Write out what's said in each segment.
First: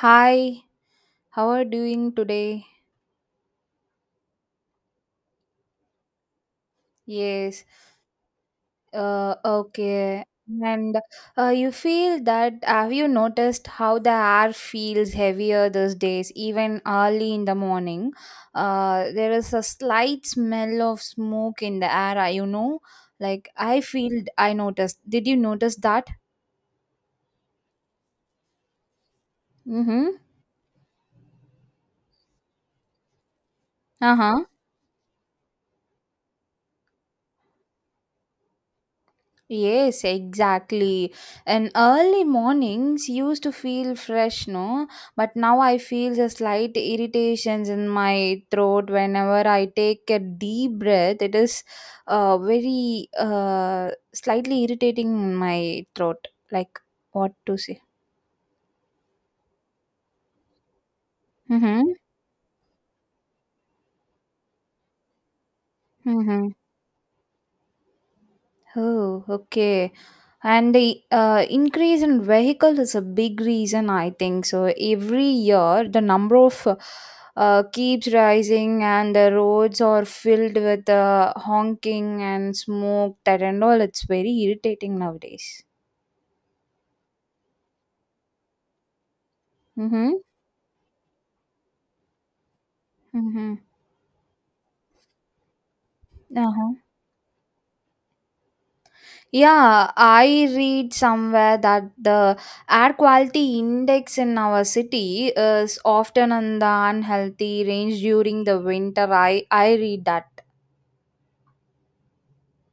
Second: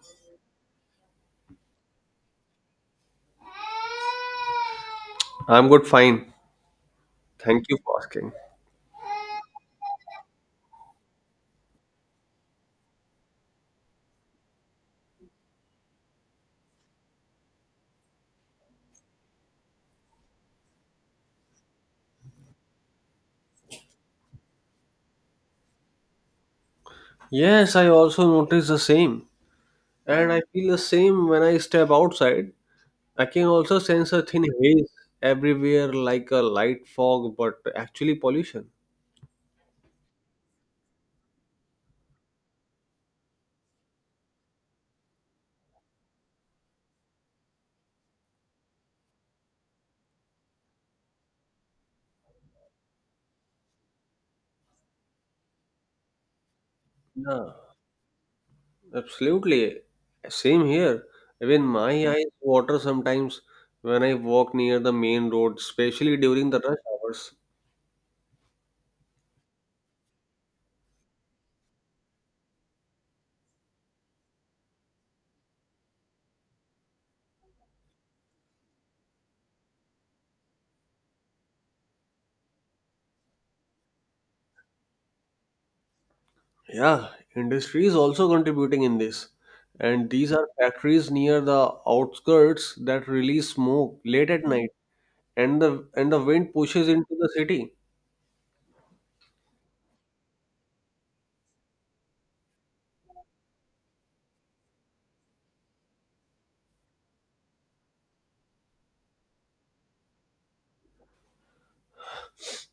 Hi, how are you doing today? I'm good, fine. Yes, Thank you for asking. Okay. And you feel that have you noticed how the air feels heavier these days, even early in the morning? There is a slight smell of smoke in the air, you know? Like I noticed. Did you notice that? Yes, I also notice the same. Mm-hmm. And I feel the same when I step outside. I can also sense a Uh-huh. thin haze everywhere like a light fog, but actually pollution. Yes, exactly. And early mornings used to feel fresh, no? But now I feel the slight irritations in my throat whenever I take a deep breath. It is very slightly irritating in my throat. Like what Yeah, to say? absolutely. Same here. Even Mm-hmm. my eyes water sometimes when I walk near the main road, especially Mm-hmm. during the rush hours. Oh, okay. And the increase in vehicles is a big reason, I think. So every year, the number of keeps rising, and the roads are filled with honking and smoke. That and all, it's very irritating nowadays. Yeah, industry is also contributing in this. And Mm-hmm. these are factories near the outskirts that Mm-hmm. release smoke late at night and the wind Uh-huh. pushes into the city. Yeah, I read somewhere that the air quality index in our city is often in the unhealthy range during the winter. I read that.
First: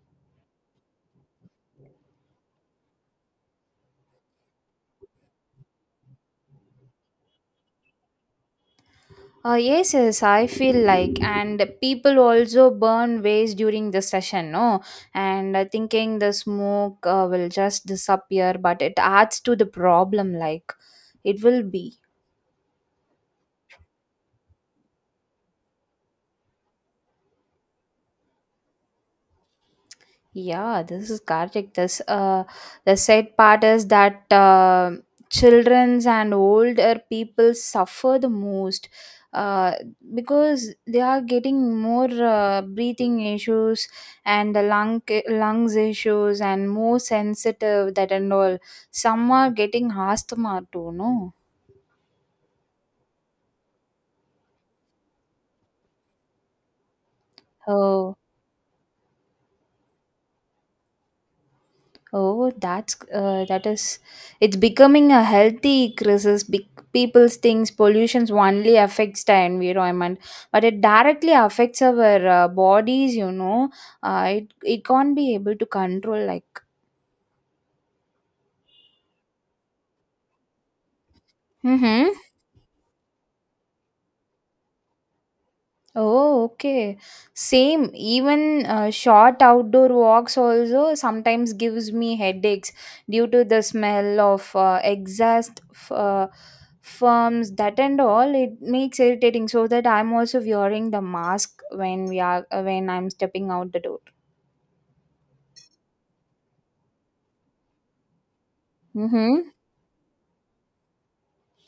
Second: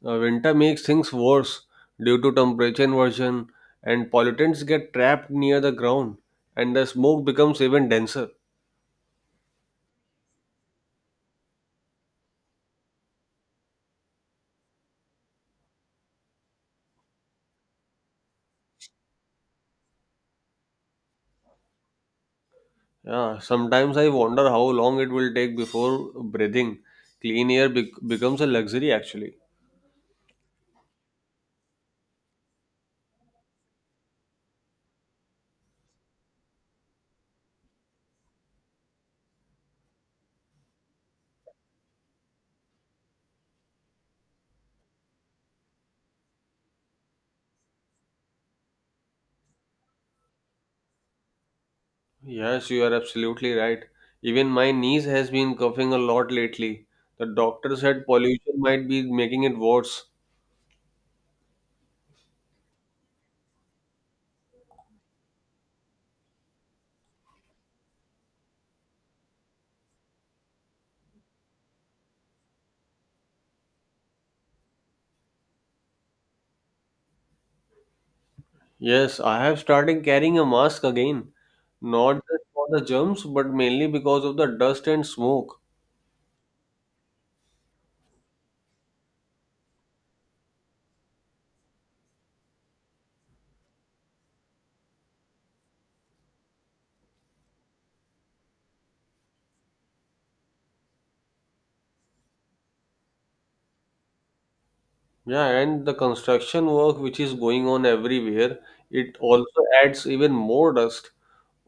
Winter makes things worse due to temperature inversion and pollutants get trapped near the ground and the smoke becomes even denser. Yes, yes, I feel like, and people also burn waste during the session, no? And I thinking the smoke will just disappear, but it adds to the problem, like it will be. Yeah, sometimes I wonder how long it will take before breathing clean air bec becomes a luxury actually. Yeah, this is correct. This The sad part is that childrens and older people suffer the most, uh, because they are getting more breathing issues and the lungs issues and more sensitive that and all. Some are getting asthma too, Yes, you are absolutely right. Even my niece has been coughing a lot lately. The doctor said no? pollution might be making it worse. Oh, that's that is it's becoming a healthy crisis. Big people thinks pollutions only affects the environment, but it directly affects our bodies. You know, it can't be able to control like. Yes, I have started carrying a mask again. Mm-hmm. Not just for the germs, but mainly because of the dust and smoke. Oh, okay. Same. Even short outdoor walks also sometimes gives me headaches due to the smell of firms that and all. It makes irritating so that I'm also wearing the mask when we are when I'm stepping out the door. Yeah, and the construction work which is going on everywhere, it Mm-hmm. also adds even more dust.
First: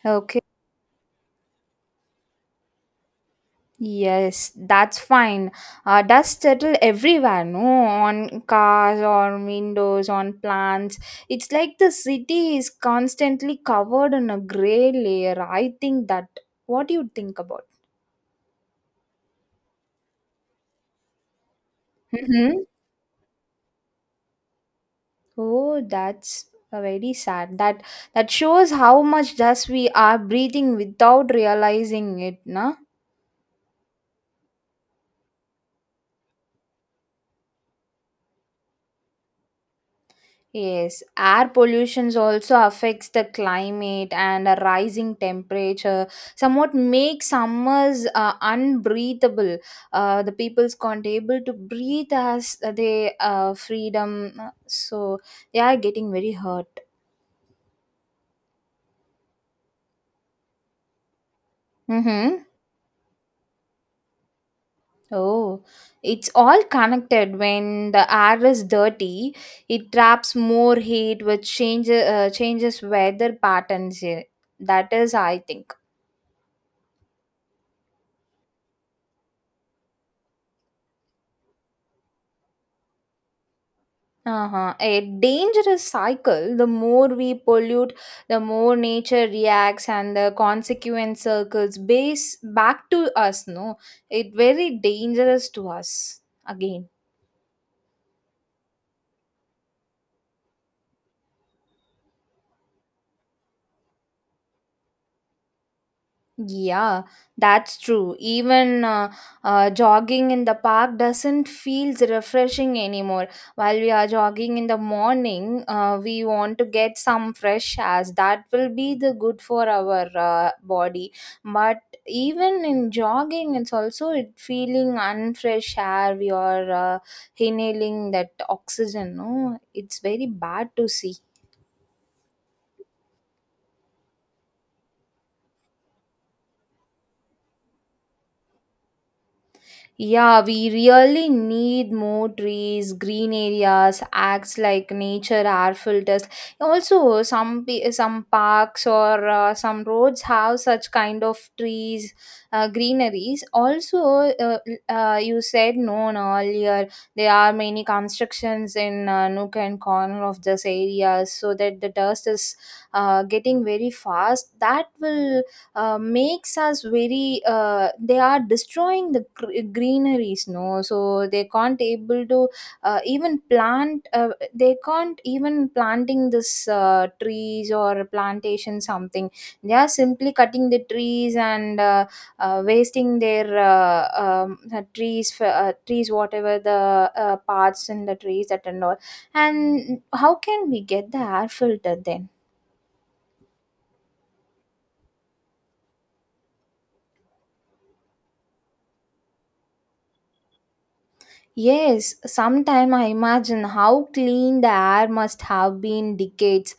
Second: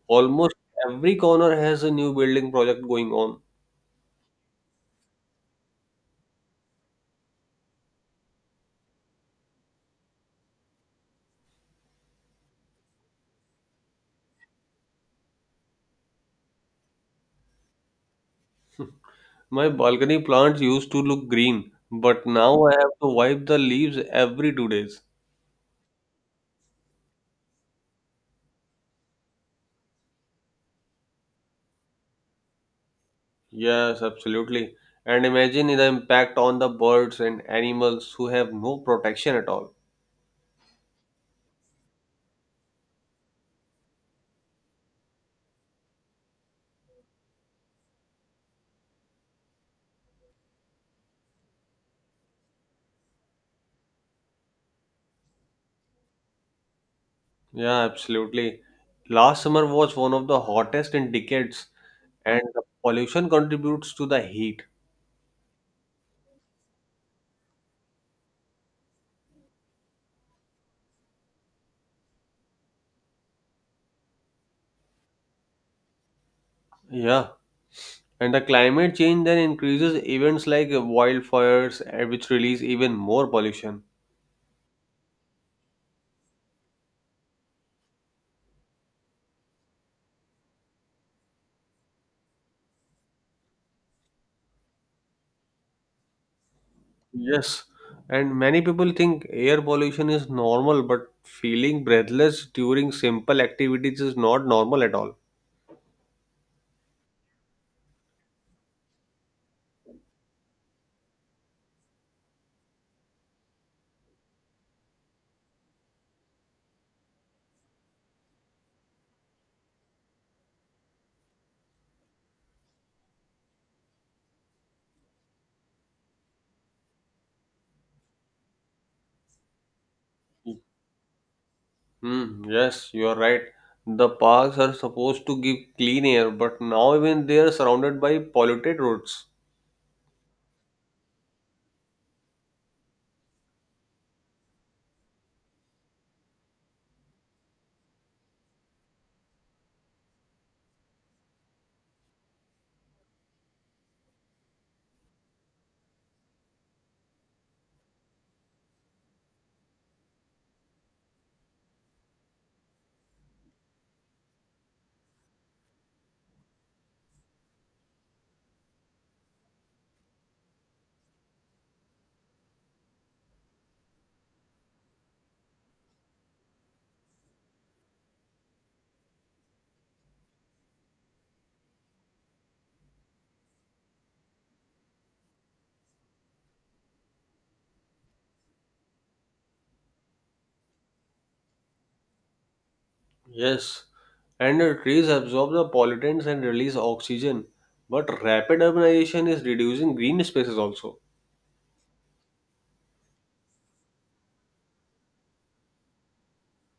Okay. Almost every corner has a new building project going on. Yes, that's fine. Dust settle everywhere, no? On cars, on windows, on plants. It's like the city is constantly covered in a gray layer. I think that. What do you think about? My balcony plants used to look green, but Mm-hmm. now I have to wipe the leaves every two days. Oh, that's very sad. That shows how much dust we are breathing without realizing it, na? Yes, absolutely. And imagine the impact on the birds and animals who have no protection at all. Yes, air pollution also affects the climate and a rising temperature somewhat makes summers unbreathable. The peoples can't able to breathe as they freedom, so they are getting very hurt. Yeah, absolutely. Last summer was one of the hottest in decades, and Mm-hmm. the pollution contributes to the heat. Oh, it's all connected. When the air is dirty, it traps more heat, which changes weather patterns here. That is, I think. Yeah, and the climate change then increases events like wildfires, which release even more pollution. Uh-huh. A dangerous cycle. The more we pollute, the more nature reacts and the consequent circles base back to us, no? It very dangerous to us again. Yes, and many people think air pollution is normal, but feeling breathless during simple activities is not normal at all. Yeah, that's true. Even jogging in the park doesn't feel refreshing anymore. While we are jogging in the morning, we want to get some fresh air. That will be the good for our body. But even in jogging, it's also it feeling unfresh air. We are inhaling that oxygen. No, it's very bad to see. Hmm, yes, you are right. The parks are supposed to give clean air, but now even they are surrounded by polluted roads. Yeah, we really need more trees, green areas, acts like nature air filters. Also, some parks or some roads have such kind of trees, greeneries. Also, uh, you said no no, earlier there are many constructions in nook and corner of this area, so that the dust is getting very fast. That will makes us very they are destroying the greeneries, no, so they can't able to even plant they can't even planting this trees or plantation something. They are simply cutting the trees and wasting their trees for, trees whatever the parts in the trees that and all, and how can we get the air filter then? Yes, and the trees absorb the pollutants and release oxygen, but rapid urbanization is reducing green spaces also. Yes, sometime I imagine how clean the air must have been decades.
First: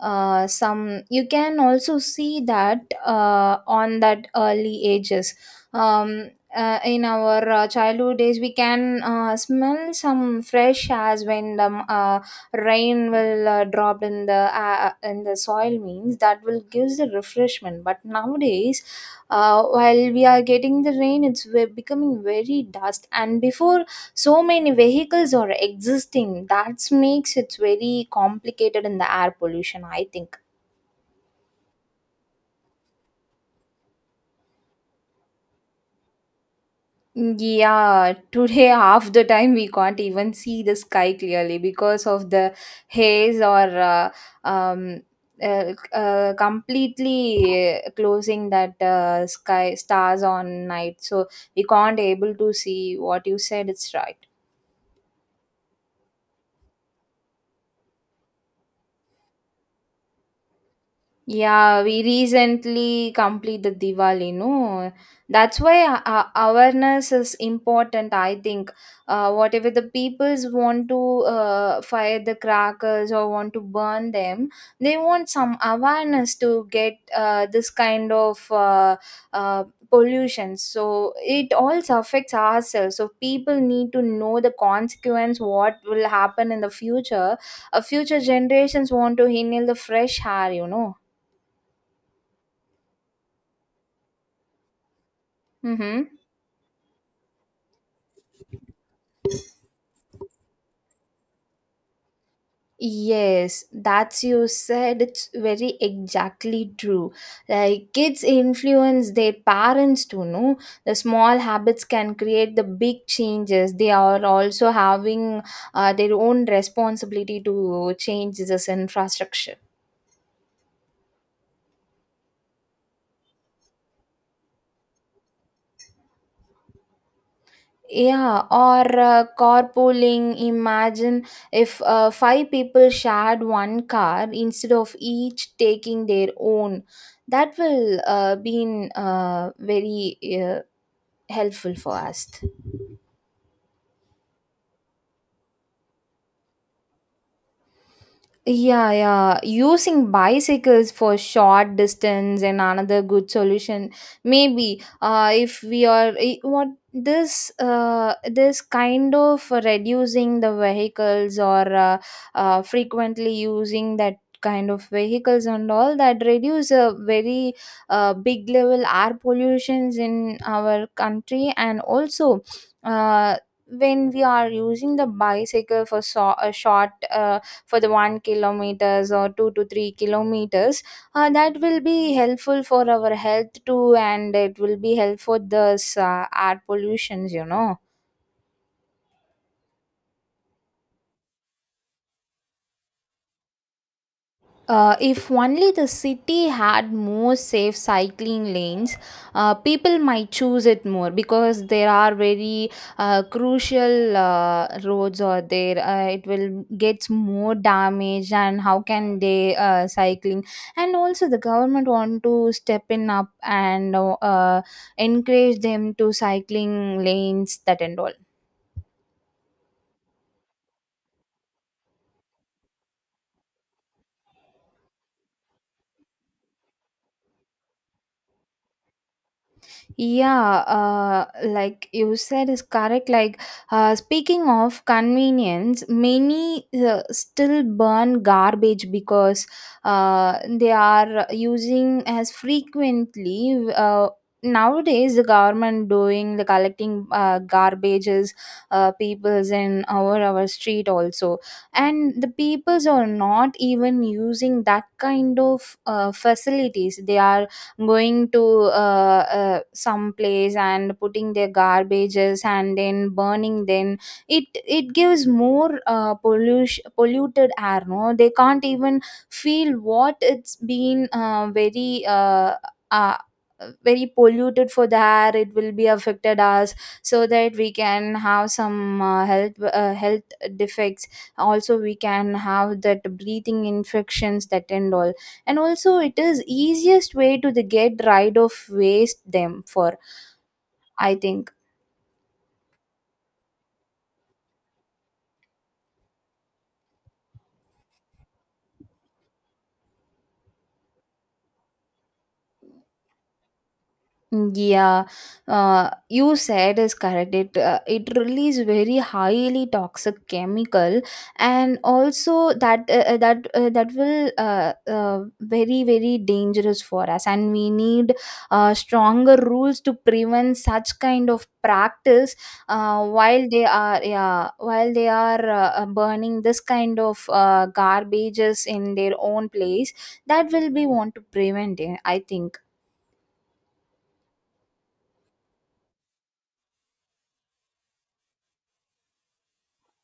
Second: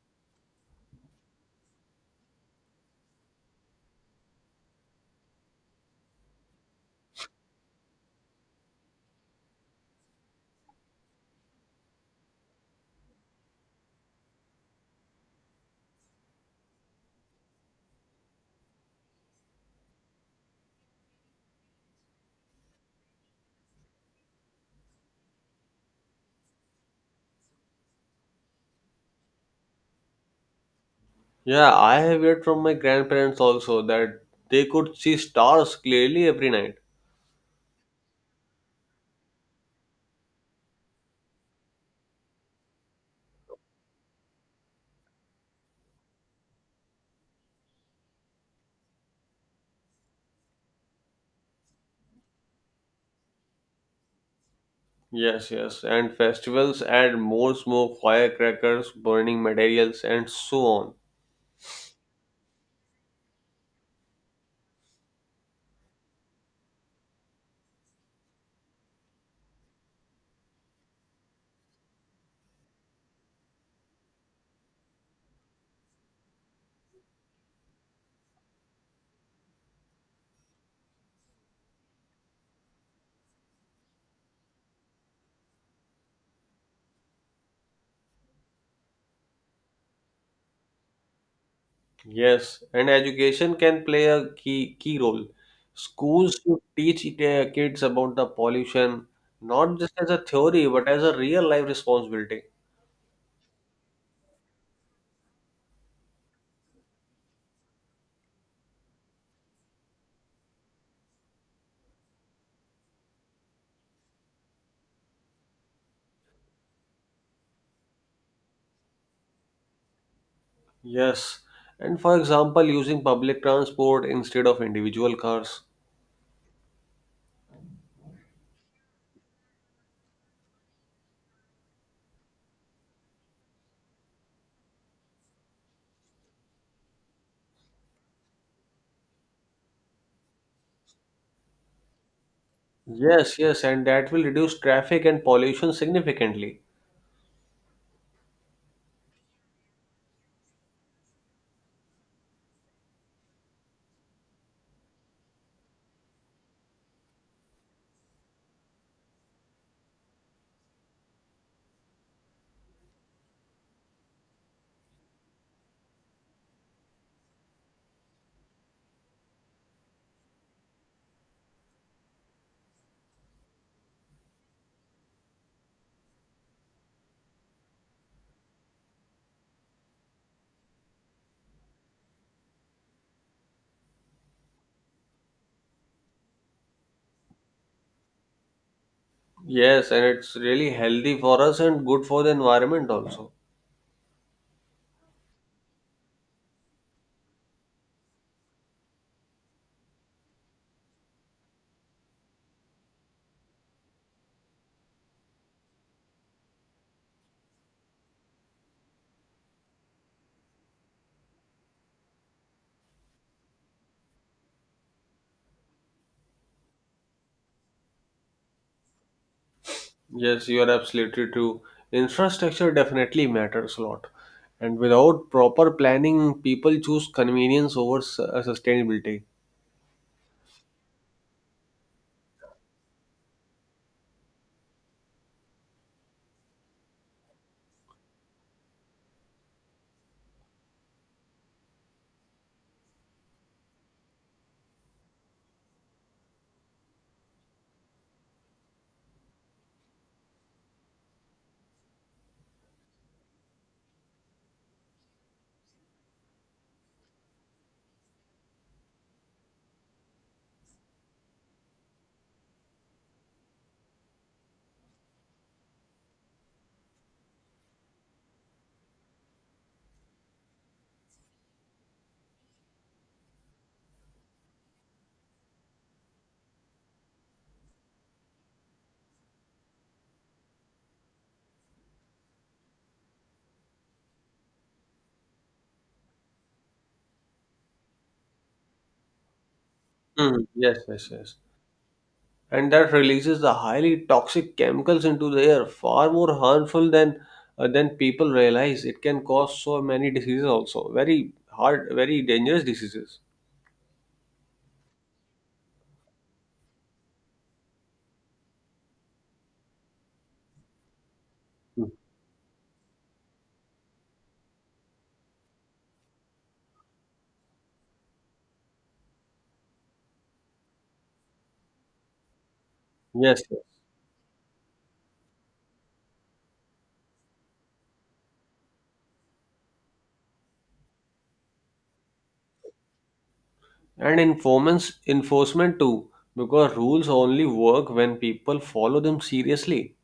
Some you can also see that on that early ages. Um, in our childhood days, we can smell some fresh airs when the rain will drop in the soil. Means that will gives the refreshment. But nowadays, while we are getting the rain, becoming very dust. And before so many vehicles are existing that makes it very complicated in the air pollution, I think. Yeah, I have heard from my grandparents also that they could see stars clearly every night. Yeah, today half the time we can't even see the sky clearly because of the haze or uh, um, uh, completely closing that sky stars on night. So we can't able to see what you said. It's right. Yes, yes, and festivals add more smoke, firecrackers, burning materials, and so on. Yeah, we recently completed Diwali, no? That's why awareness is important, I think. Whatever the peoples want to fire the crackers or want to burn them, they want some awareness to get this kind of uh, pollution. So it also affects ourselves. So people need to know the consequence, what will happen in the future. Future generations want to inhale the fresh air, you know. Yes, and education can play a key role. Mm-hmm. Schools should teach their kids about the pollution, not just as a theory, but as a real life responsibility. Yes, that's you said it's very exactly true. Like kids influence their parents to know. The small habits can create the big changes. They are also having their own responsibility to change this infrastructure. Yes, and for example, using public transport instead of individual cars. Yeah, or carpooling. Imagine if five people shared one car instead of each taking their own. That will be very helpful for us. Yes, yes, and that will reduce traffic and pollution significantly. Yeah, yeah. Using bicycles for short distance and another good solution. Maybe if we are I- what this this kind of reducing the vehicles or frequently using that kind of vehicles and all, that reduce a very big level air pollutions in our country. And also uh, when we are using the bicycle for a short for the 1 kilometers or 2 to 3 kilometers, that will be helpful for our health too, and it will be helpful for the air pollutions, you know. Yes, and it's really healthy for us and good for the environment also. If only the city had more safe cycling lanes, people might choose it more because there are very crucial roads or there. It will gets more damage, and how can they cycling? And also, the government want to step in up and encourage them to cycling lanes that and all. Yes, you are absolutely true. Infrastructure definitely matters a lot. And without proper planning, people choose convenience over sustainability. Yeah, like you said is correct. Like speaking of convenience, many still burn garbage because they are using as frequently. Nowadays, the government doing the collecting garbages, peoples in our street also, and the peoples are not even using that kind of facilities. They are going to some place and putting their garbages and then burning them. It gives more pollution polluted air, no? They can't even feel what it's been uh, very polluted for the air. It will be affected us so that we can have some health defects. Also we can have that breathing infections that end all, and also it is easiest way to the get rid of waste them for, Mm, yes, yes, I yes. think. And that releases the highly toxic chemicals into the air, far more harmful than people realize. It can cause so many diseases also, very hard, very dangerous diseases. Mm, yeah, you said is correct. It release very highly toxic chemical, and Mm. also that will very very dangerous for us. And we need stronger rules to prevent such kind of practice Yes, while yes. they are, yeah, while they are burning this kind of garbages in their own place. That will be want to prevent it, I think. And enforcement too, because rules only work when people follow them seriously.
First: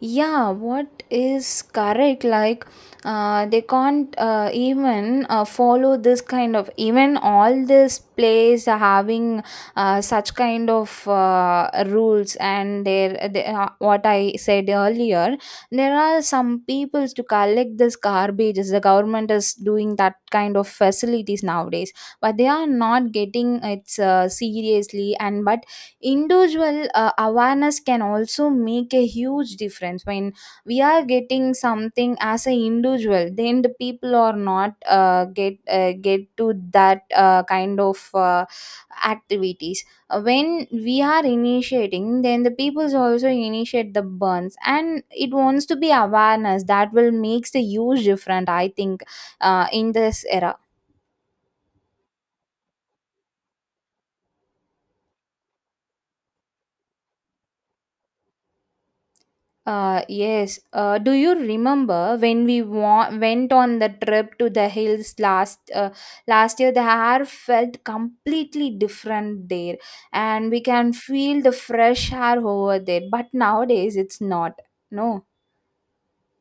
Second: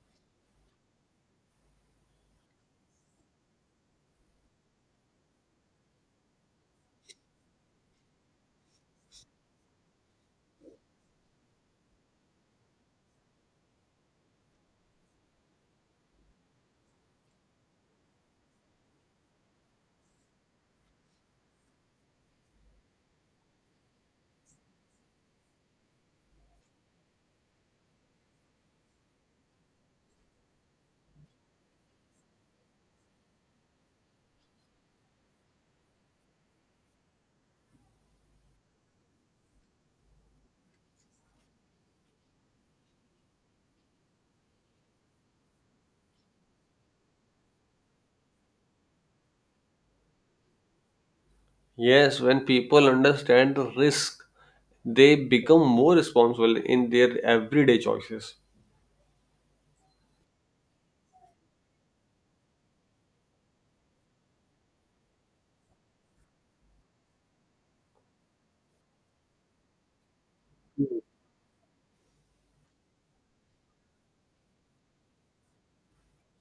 Yeah, what is correct, like they can't even follow this kind of. Even all this plays are having such kind of rules, and there they, what I said earlier, there are some peoples to collect this garbage. The government is doing that kind of facilities nowadays, but they are not getting it seriously. And but individual awareness can also make a huge difference. When we are getting something as an individual, then the people are not get to that kind of activities. When we are initiating, then the peoples also initiate the burns, and it wants to be awareness. That will makes the huge difference, I think, in this era. Yes, when people understand the risk, they become more responsible in their everyday choices. Yes. Do you remember when we went on the trip to the hills last last year? The air felt completely different there, and we can feel the fresh air over there. But nowadays, it's not. No.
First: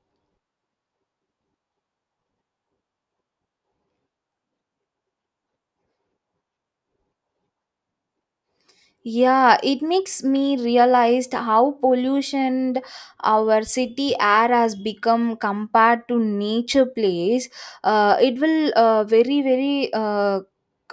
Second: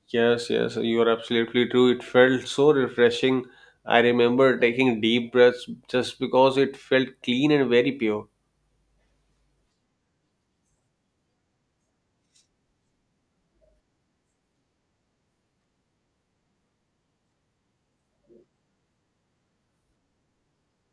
Yes, yes, you are absolutely true. It felt so refreshing. I remember taking deep breaths just because it felt clean and very pure. Yeah, it makes me realized how pollution our city air has become compared to nature place. It will very very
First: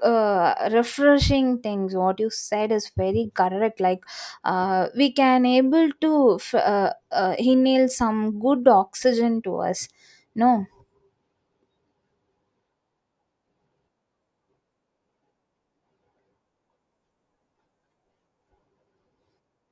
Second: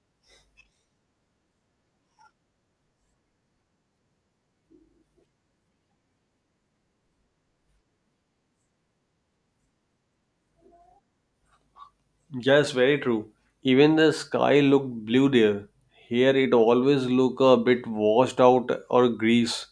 refreshing things. What you said is very correct. Like we can able to inhale some good oxygen to us. No. Yes, very true. Even the sky looked blue there. Here it always look a bit washed out or grease.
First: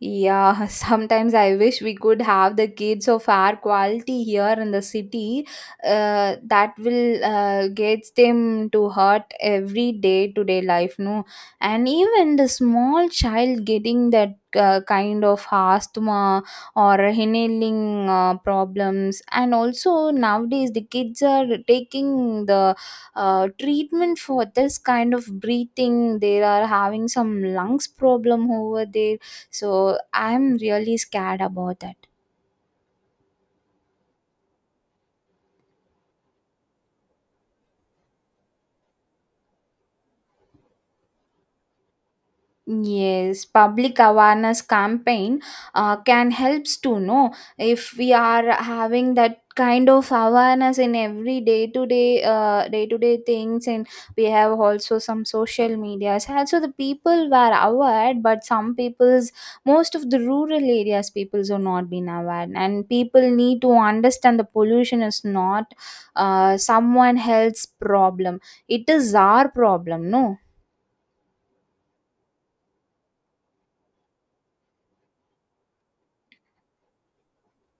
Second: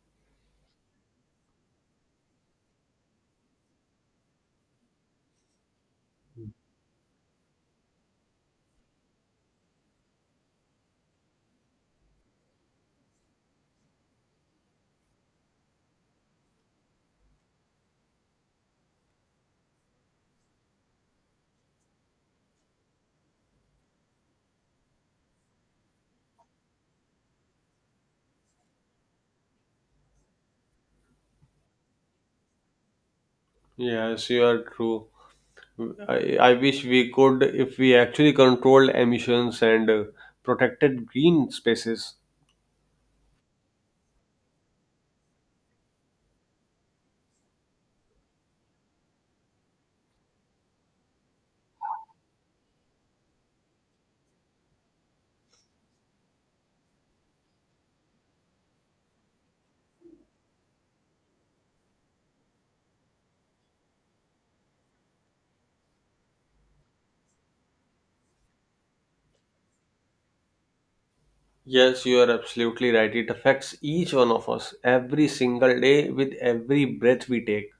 Yeah, sometimes I wish we could have the gates of air quality here in the city, that will get them to hurt every day to day life, no? And even the small child getting that kind of asthma or inhaling problems. And also nowadays the kids are taking the treatment for this kind of breathing. They are having some lungs problem over there, so I'm really scared about that. Yes, you are true. I wish we could if we actually controlled emissions and protected green spaces. Yes, public awareness campaign can helps to know if we are having that kind of awareness in every day to day day to day things, and we have also some social medias also the people were aware, but some people's, most of the rural areas peoples are not been aware, and people need to understand the pollution is not someone else's problem, it is our problem, no? Yes, you are absolutely right. It affects each one of us every single day with every breath we take.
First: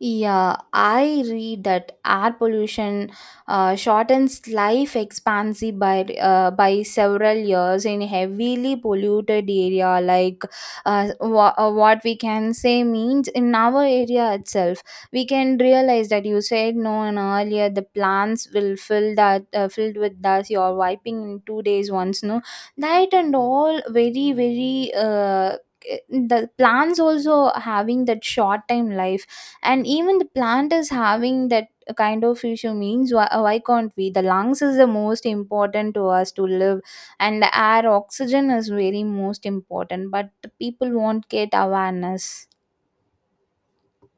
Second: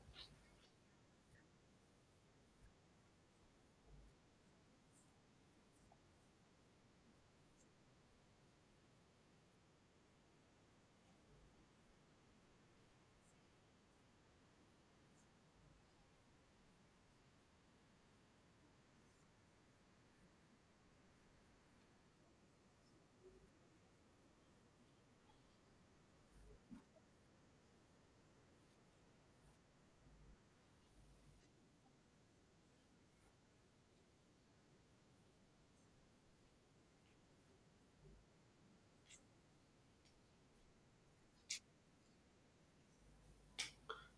Yeah, I read that air pollution shortens life expectancy by several years in heavily polluted area. Like what we can say means in our area itself, we can realize that, you said no, and earlier the plants will fill that filled with dust. You are wiping in 2 days once, no, that and all very very. The plants also having that short time life, and even the plant is having that kind of issue means why can't we, the lungs is the most important to us to live and the air oxygen is very most important, but the people won't get awareness.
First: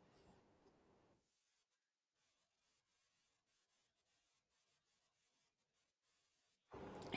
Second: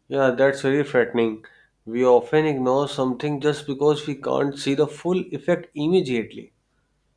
Yeah, that's very frightening. We often ignore something just because we can't see the full effect immediately.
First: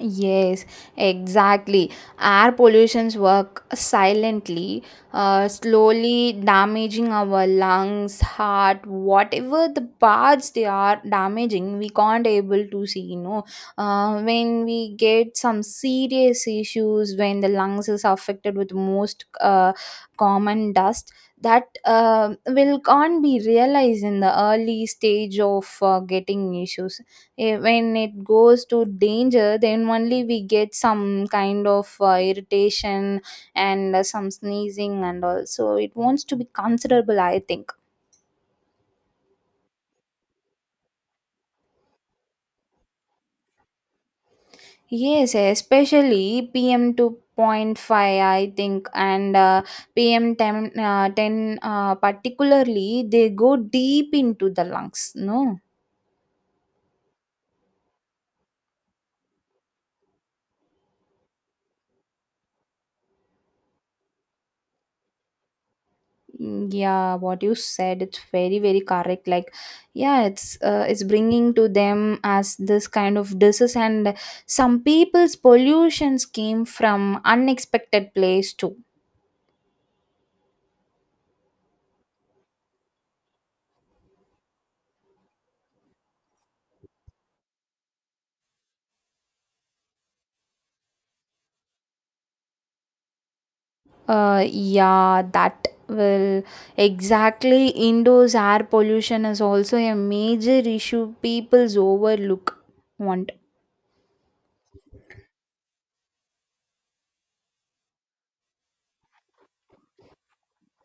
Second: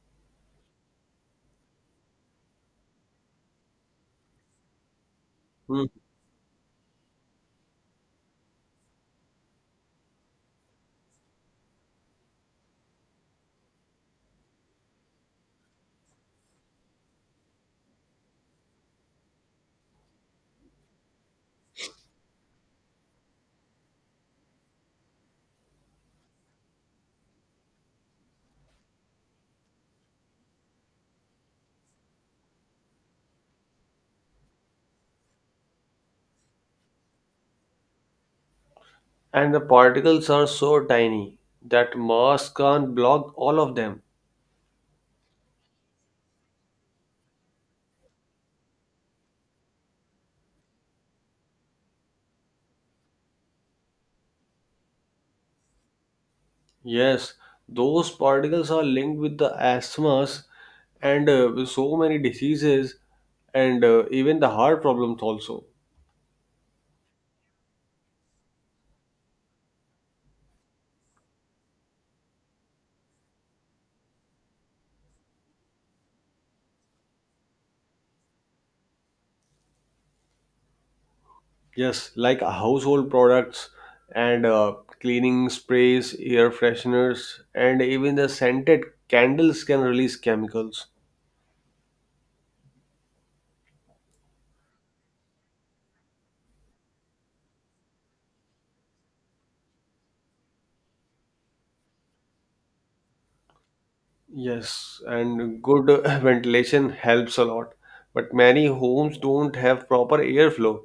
Yes, exactly. Air pollutions work silently, Hmm. slowly damaging our lungs, heart, whatever the parts they are damaging, we can't able to see, you know. When we get some serious issues, when the lungs is affected with most common dust, that will can't be realized in the early stage of getting issues. When it goes to danger, then only we get some kind of irritation and some sneezing and all, so it wants to be considerable, I think. And the particles are so tiny that mass can't block all of them. Yes, especially pm 2.5, I think, and pm 10, 10, particularly they go deep into the lungs, no? Yes, those particles are linked with the asthmas and with so many diseases and even the heart problems also. Mm, yeah, what you said it's very very correct. Like yeah, it's bringing to them as this kind of disease, and some people's pollutions came from unexpected place too. Yes, like household products and cleaning sprays, air fresheners, and even the scented candles can release chemicals. Yeah, that will, exactly, indoors air pollution is also a major issue people's overlook one. Yes, and good ventilation helps a lot, but many homes don't have proper airflow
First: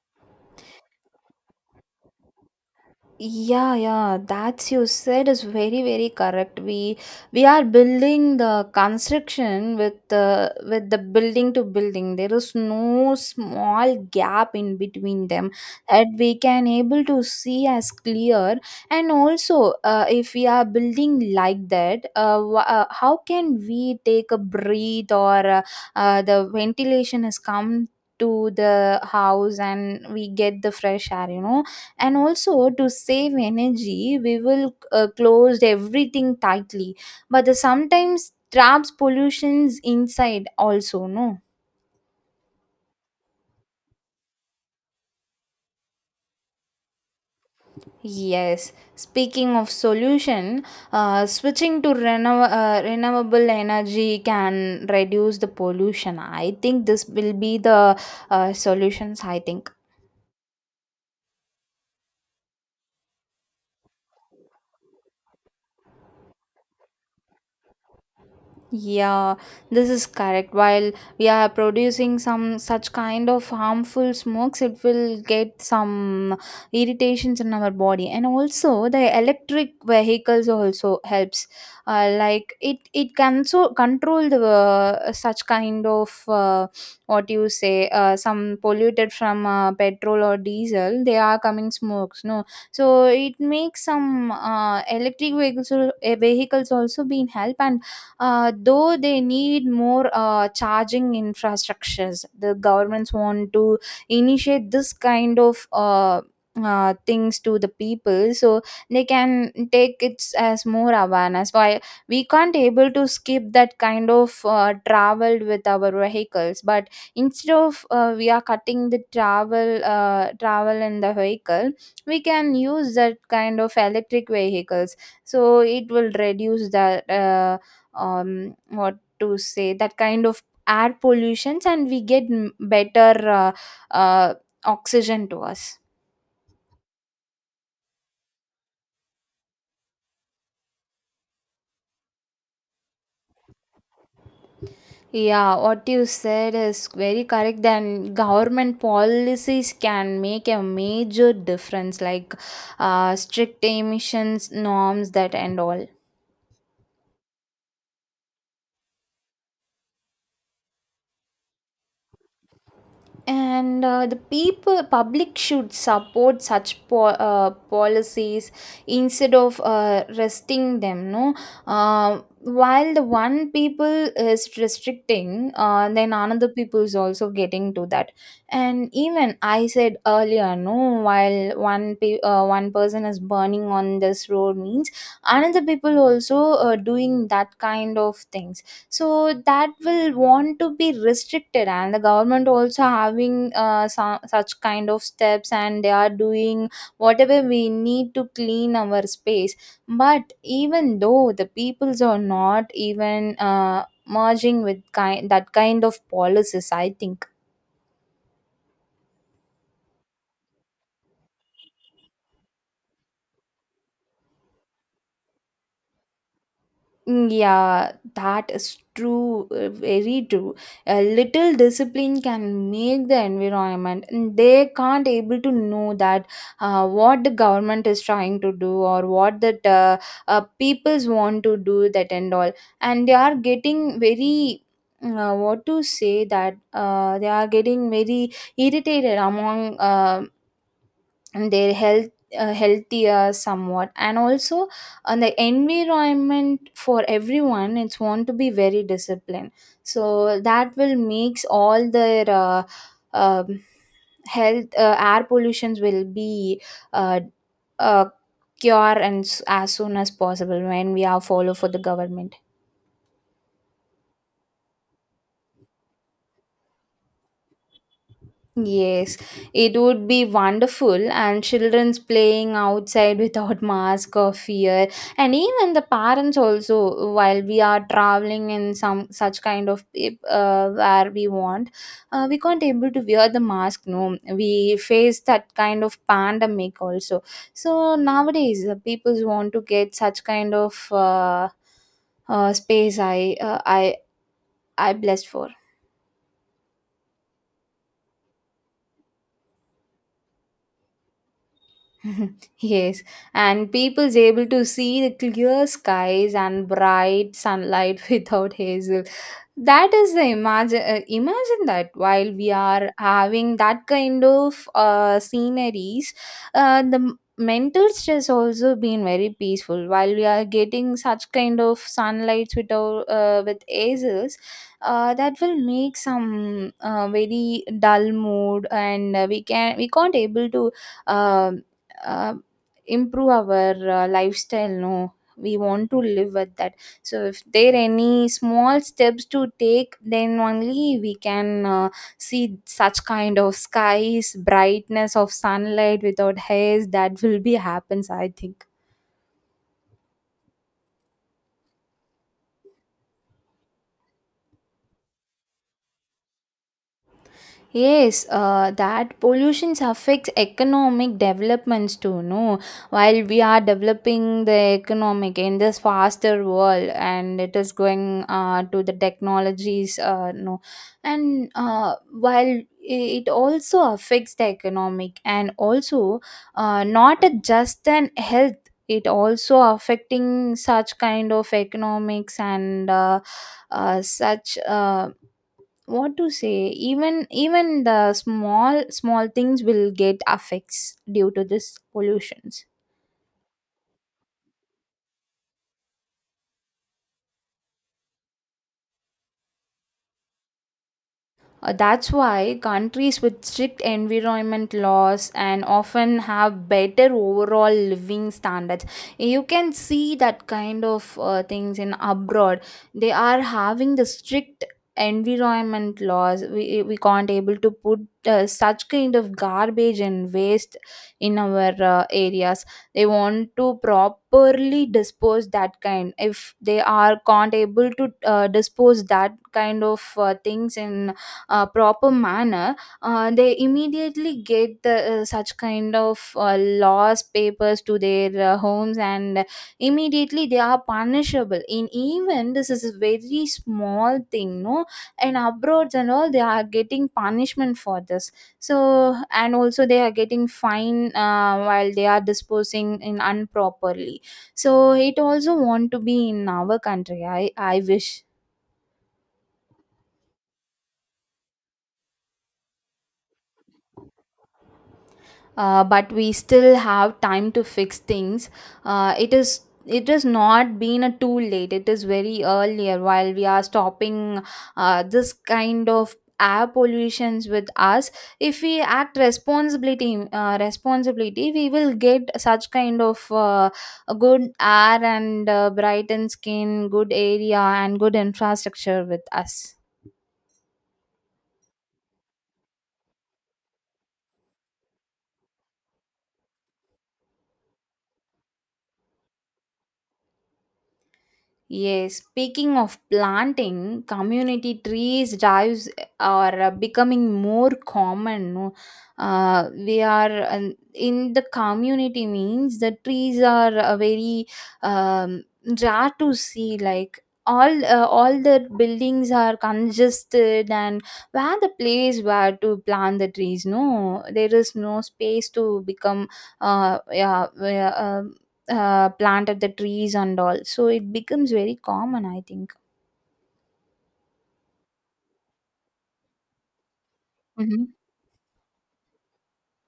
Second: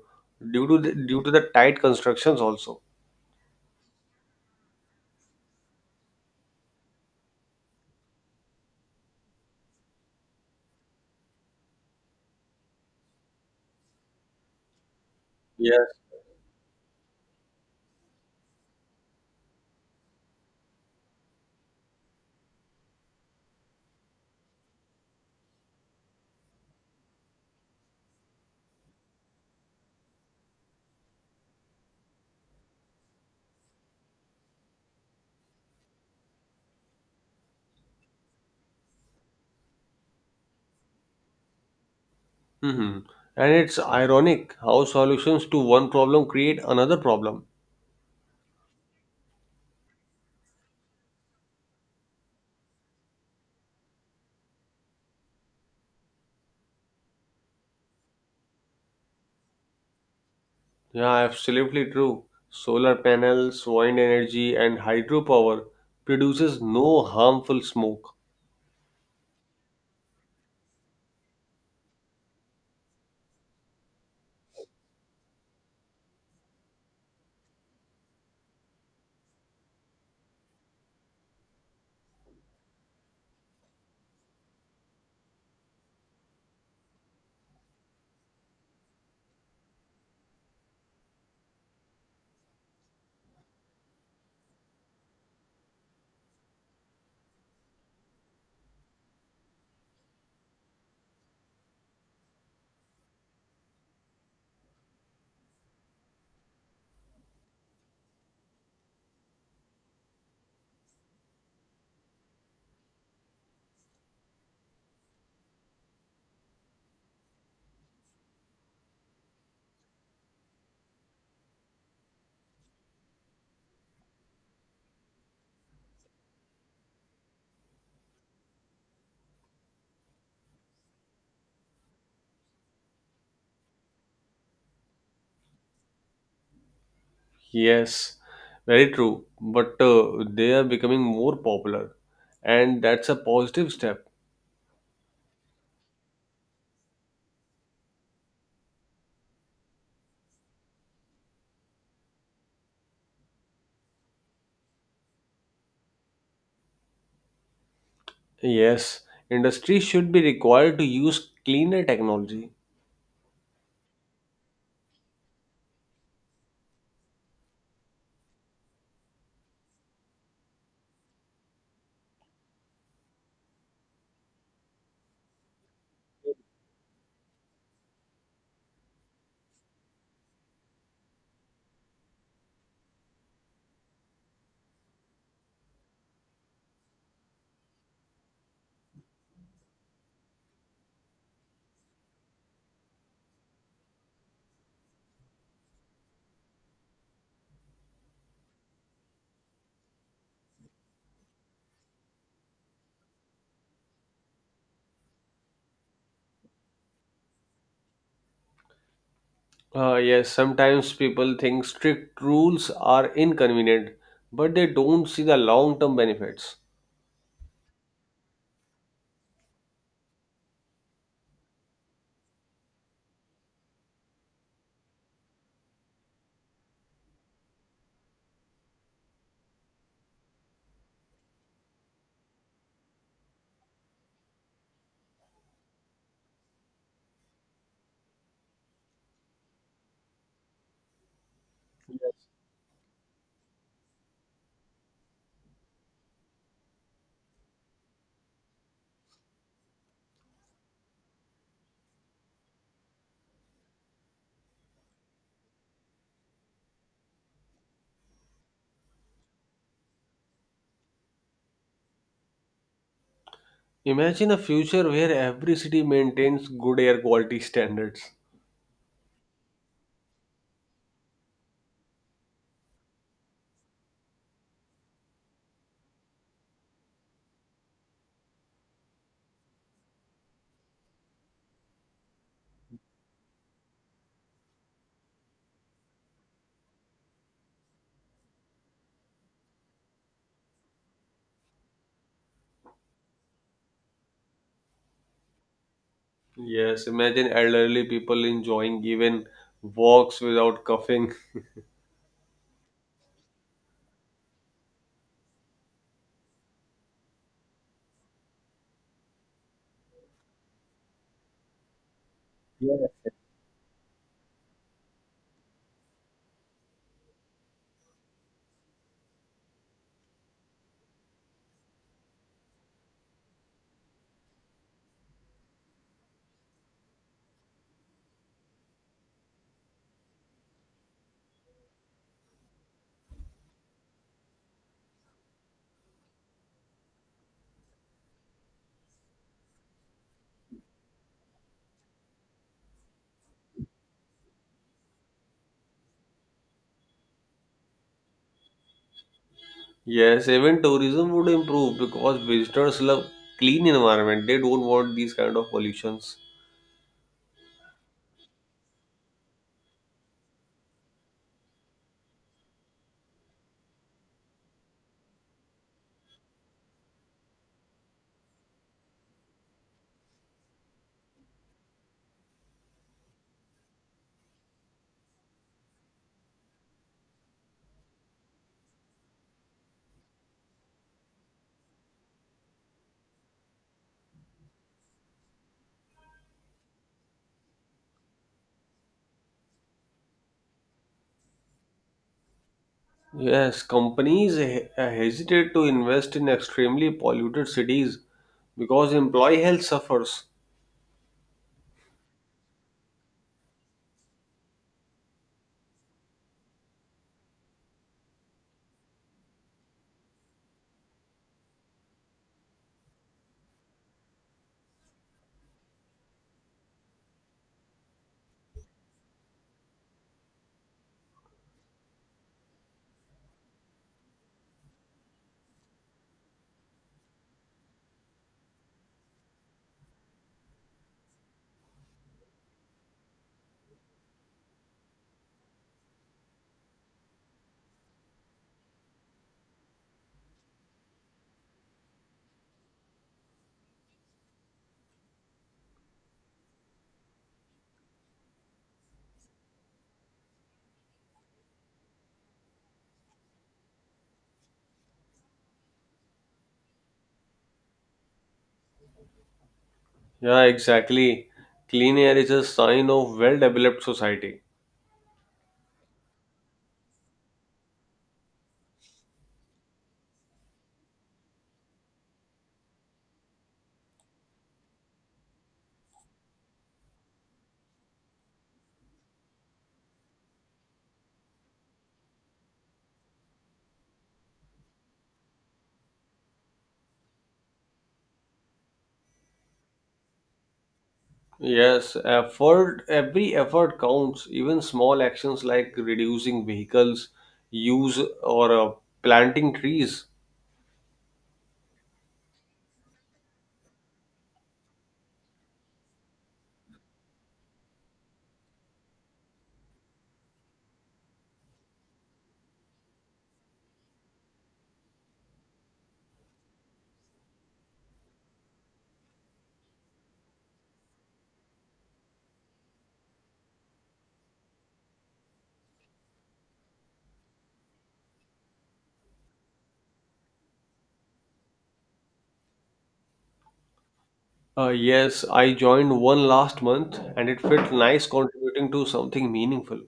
due to the tight constructions also. Yeah, yeah, that's, you said is very, very correct. We are building the construction with the, with the building to building. There is no small gap in between them Yes. that we can able to see as clear. And also, if we are building like that, how can we take a breathe or the ventilation has come to the house and we get the fresh air? You know, and also to save energy we will close everything tightly, but the sometimes traps pollutions inside also, no? Hmm. And it's ironic how solutions to one problem create another problem. Yes, speaking of solution, switching to renewable energy can reduce the pollution, I think this will be the solutions, I think. Yeah, absolutely true. Solar panels, wind energy, and hydropower produces no harmful smoke. Yeah, this is correct. While we are producing some such kind of harmful smokes, it will get some irritations in our body. And also, the electric vehicles also helps. Like it can so control the such kind of what you say, some polluted from petrol or diesel. They are coming smokes, no. So it makes some electric vehicles, vehicles also being help, and though they need more charging infrastructures, the governments want to initiate this kind of things to the people, so they can take it as more awareness, why we can't able to skip that kind of travel with our vehicles, but instead of we are cutting the travel, travel in the vehicle, we can use that kind of electric vehicles, so it will reduce that what to say, that kind of air pollutions, and we get better uh, oxygen to us. Yes, very true. But they are becoming more popular, and that's a positive step. Yeah, what you said is very correct. Then government policies can make a major difference. Like strict emissions norms, that and all. Yes, industry should be required to use cleaner technology. And the people, public, should support such policies instead of resting them, no. While the one people is restricting, then another people is also getting to that, and even I said earlier, no, while one person is burning on this road means, another people also doing that kind of things, so that will want to be restricted, and the government also having such kind of steps, and they are doing whatever we need to clean our space, but even though the peoples are not even merging with kind, that kind of policies, I think. Yes, sometimes people think strict rules are inconvenient, but they don't see the long term benefits. Mm, yeah, that is true, very true. A little discipline can make the environment, and they can't able to know that what the government is trying to do, or what that peoples want to do, that and all. And they are getting very, what to say, that they are getting very irritated among, and their health, healthier somewhat, and also on the environment, for everyone it's want to be very disciplined, so that will makes all their um, health, air pollutions will be uh, uh, cure and as soon as possible when we are follow for the government. Imagine a future where every city maintains good air quality standards. Yes, it would be wonderful, and children's playing outside without mask or fear, and even the parents also. While we are traveling in some such kind of where we want, we can't able to wear the mask. No, we face that kind of pandemic also. So nowadays, the people want to get such kind of space. I blessed for. Yes, imagine elderly people enjoying even walks without coughing. Yes, and people's able to see the clear skies and bright sunlight without hazel. That is the imagine. Imagine that while we Yeah. are having that kind of sceneries, the mental stress also being very peaceful. While we are getting such kind of sunlights without with hazels, that will make some very dull mood, and uh, we can't able to. Um, uh, Improve our lifestyle, no, we want to live with that, so if there any small steps to take then only we can see such kind of skies brightness of sunlight without haze, that will be happens, I think. Yes, even tourism would improve because visitors love clean environment. They don't want these kind of pollutions. Yes, that pollution affects economic developments too, no? While we are developing the economic in this faster world, and it is going to the technologies. No, and while it also affects the economic, and also not a just an health. It also affecting such kind of economics, and such. What to say, even the small small things will get affects due to this pollutions. Yes, companies hesitate to invest in extremely polluted cities because employee health suffers. That's why countries with strict environment laws and often have better overall living standards. You can see that kind of things in abroad. They are having the strict environment laws. We can't able to put such kind of garbage and waste in our areas. They want to properly dispose that kind. If they are can't able to dispose that kind of things in proper manner, they immediately get the, such kind of laws papers to their homes, and immediately they are punishable. In even this is a very small thing, no? And abroad and all, they are getting punishment for this. So and also they are getting fine while they are disposing in unproperly. So it also want to be in our country. I wish. Yeah, exactly. Clean air is a sign of well-developed society. Uh, but we still have time to fix things. It has not been a too late. It is very earlier while we are stopping this kind of air pollutions with us. If we act responsibility, responsibility we will get such kind of a good air, and brighten skin, good area, and good infrastructure with us. Yes, effort, every effort counts. Even small actions like reducing vehicles use or planting trees. Yes, speaking of planting, community trees drives are becoming more common, no? We are in the community means, the trees are very um, rare to see. Like all the buildings are congested, and where the place, where to plant the trees? No, there is no space to become uh, yeah, yeah, uh, planted the trees and all. So it becomes very common, I think. Yes, I joined one last month and it felt nice contributing to something meaningful.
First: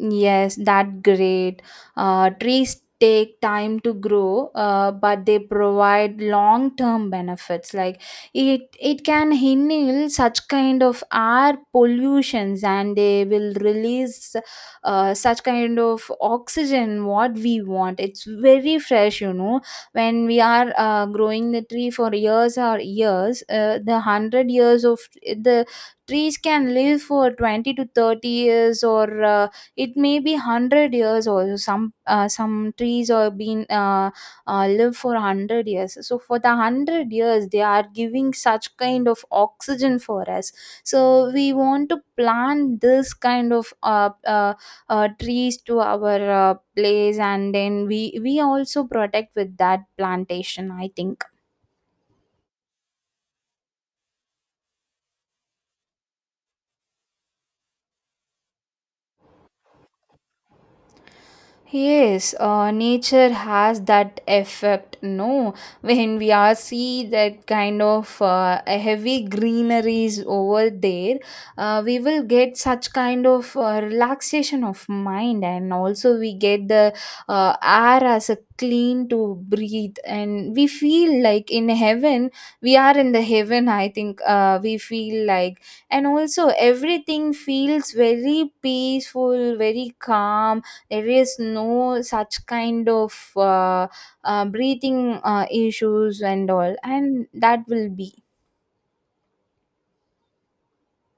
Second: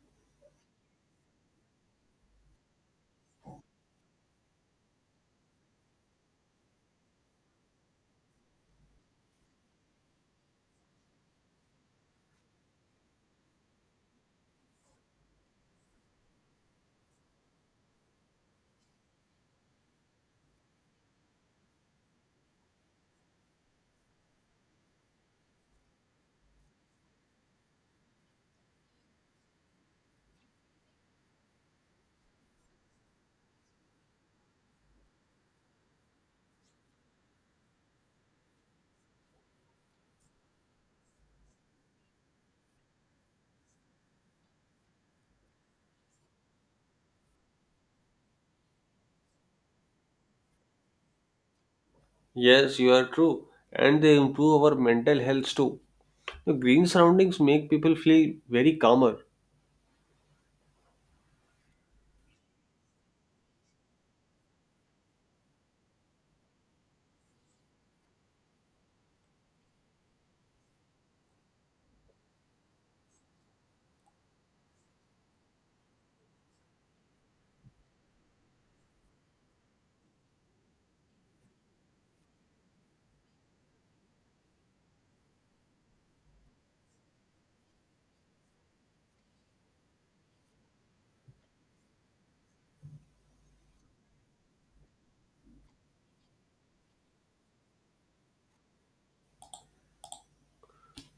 Yes, that great. Trees take time to grow, but they provide long-term benefits. Like it can handle such kind of air pollutions, and they will release such kind of oxygen what we want. It's very fresh, you know. When we are growing the tree for years or years, the 100 years of the trees can live for 20 to 30 years or. It may be 100 years also, some trees are been live for 100 years, so for the 100 years they are giving such kind of oxygen for us, so we want to plant this kind of trees to our place, and then we also protect with that plantation, I think. Yes, you are true. And they improve our mental health too. The green surroundings make people feel very calmer. Yes, nature has that effect, no? When we are see that kind of a heavy greeneries over there, we will get such kind of relaxation of mind, and also we get the air as a clean to breathe, and we feel like in heaven. We are in the heaven, I think, we feel like, and also everything feels very peaceful, very calm. There is no such kind of breathing issues and all, and that will be.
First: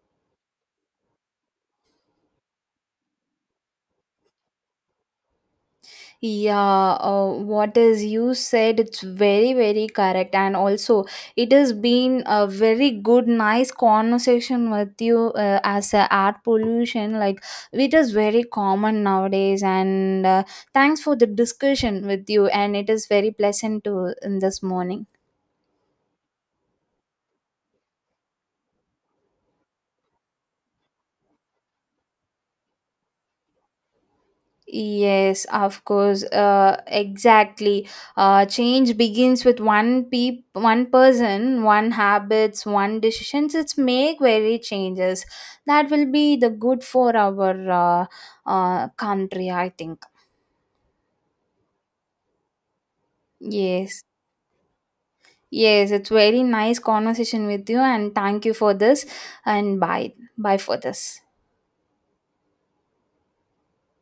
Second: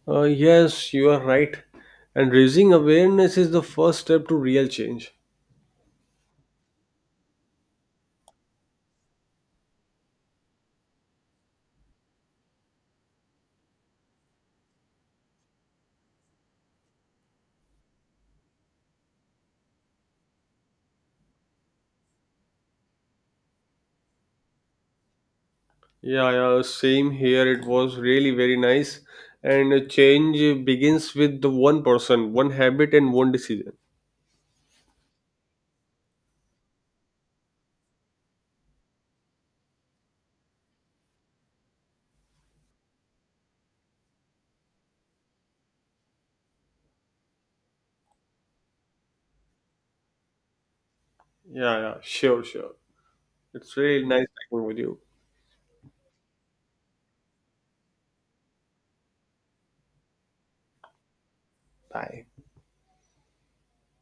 Yes, you are right. And raising awareness is the first step to real change. Yeah, what is you said it's very very correct, and also it has been a very good, nice conversation with you, as a air pollution. Like it is very common nowadays, and thanks for the discussion with you, and it is very pleasant to in this morning. Yeah, yeah, same here. It was really very nice. And change begins with the one person, one habit, and one decision. Yes, of course. Exactly. Change begins with one person, one habits, one decisions. It's make very changes. That will be the good for our country, I think. Yeah, yeah, sure, sure. It's Yes. really nice talking with you. Yes. It's very nice conversation with you, and thank you for this. And bye. Bye for this. Bye.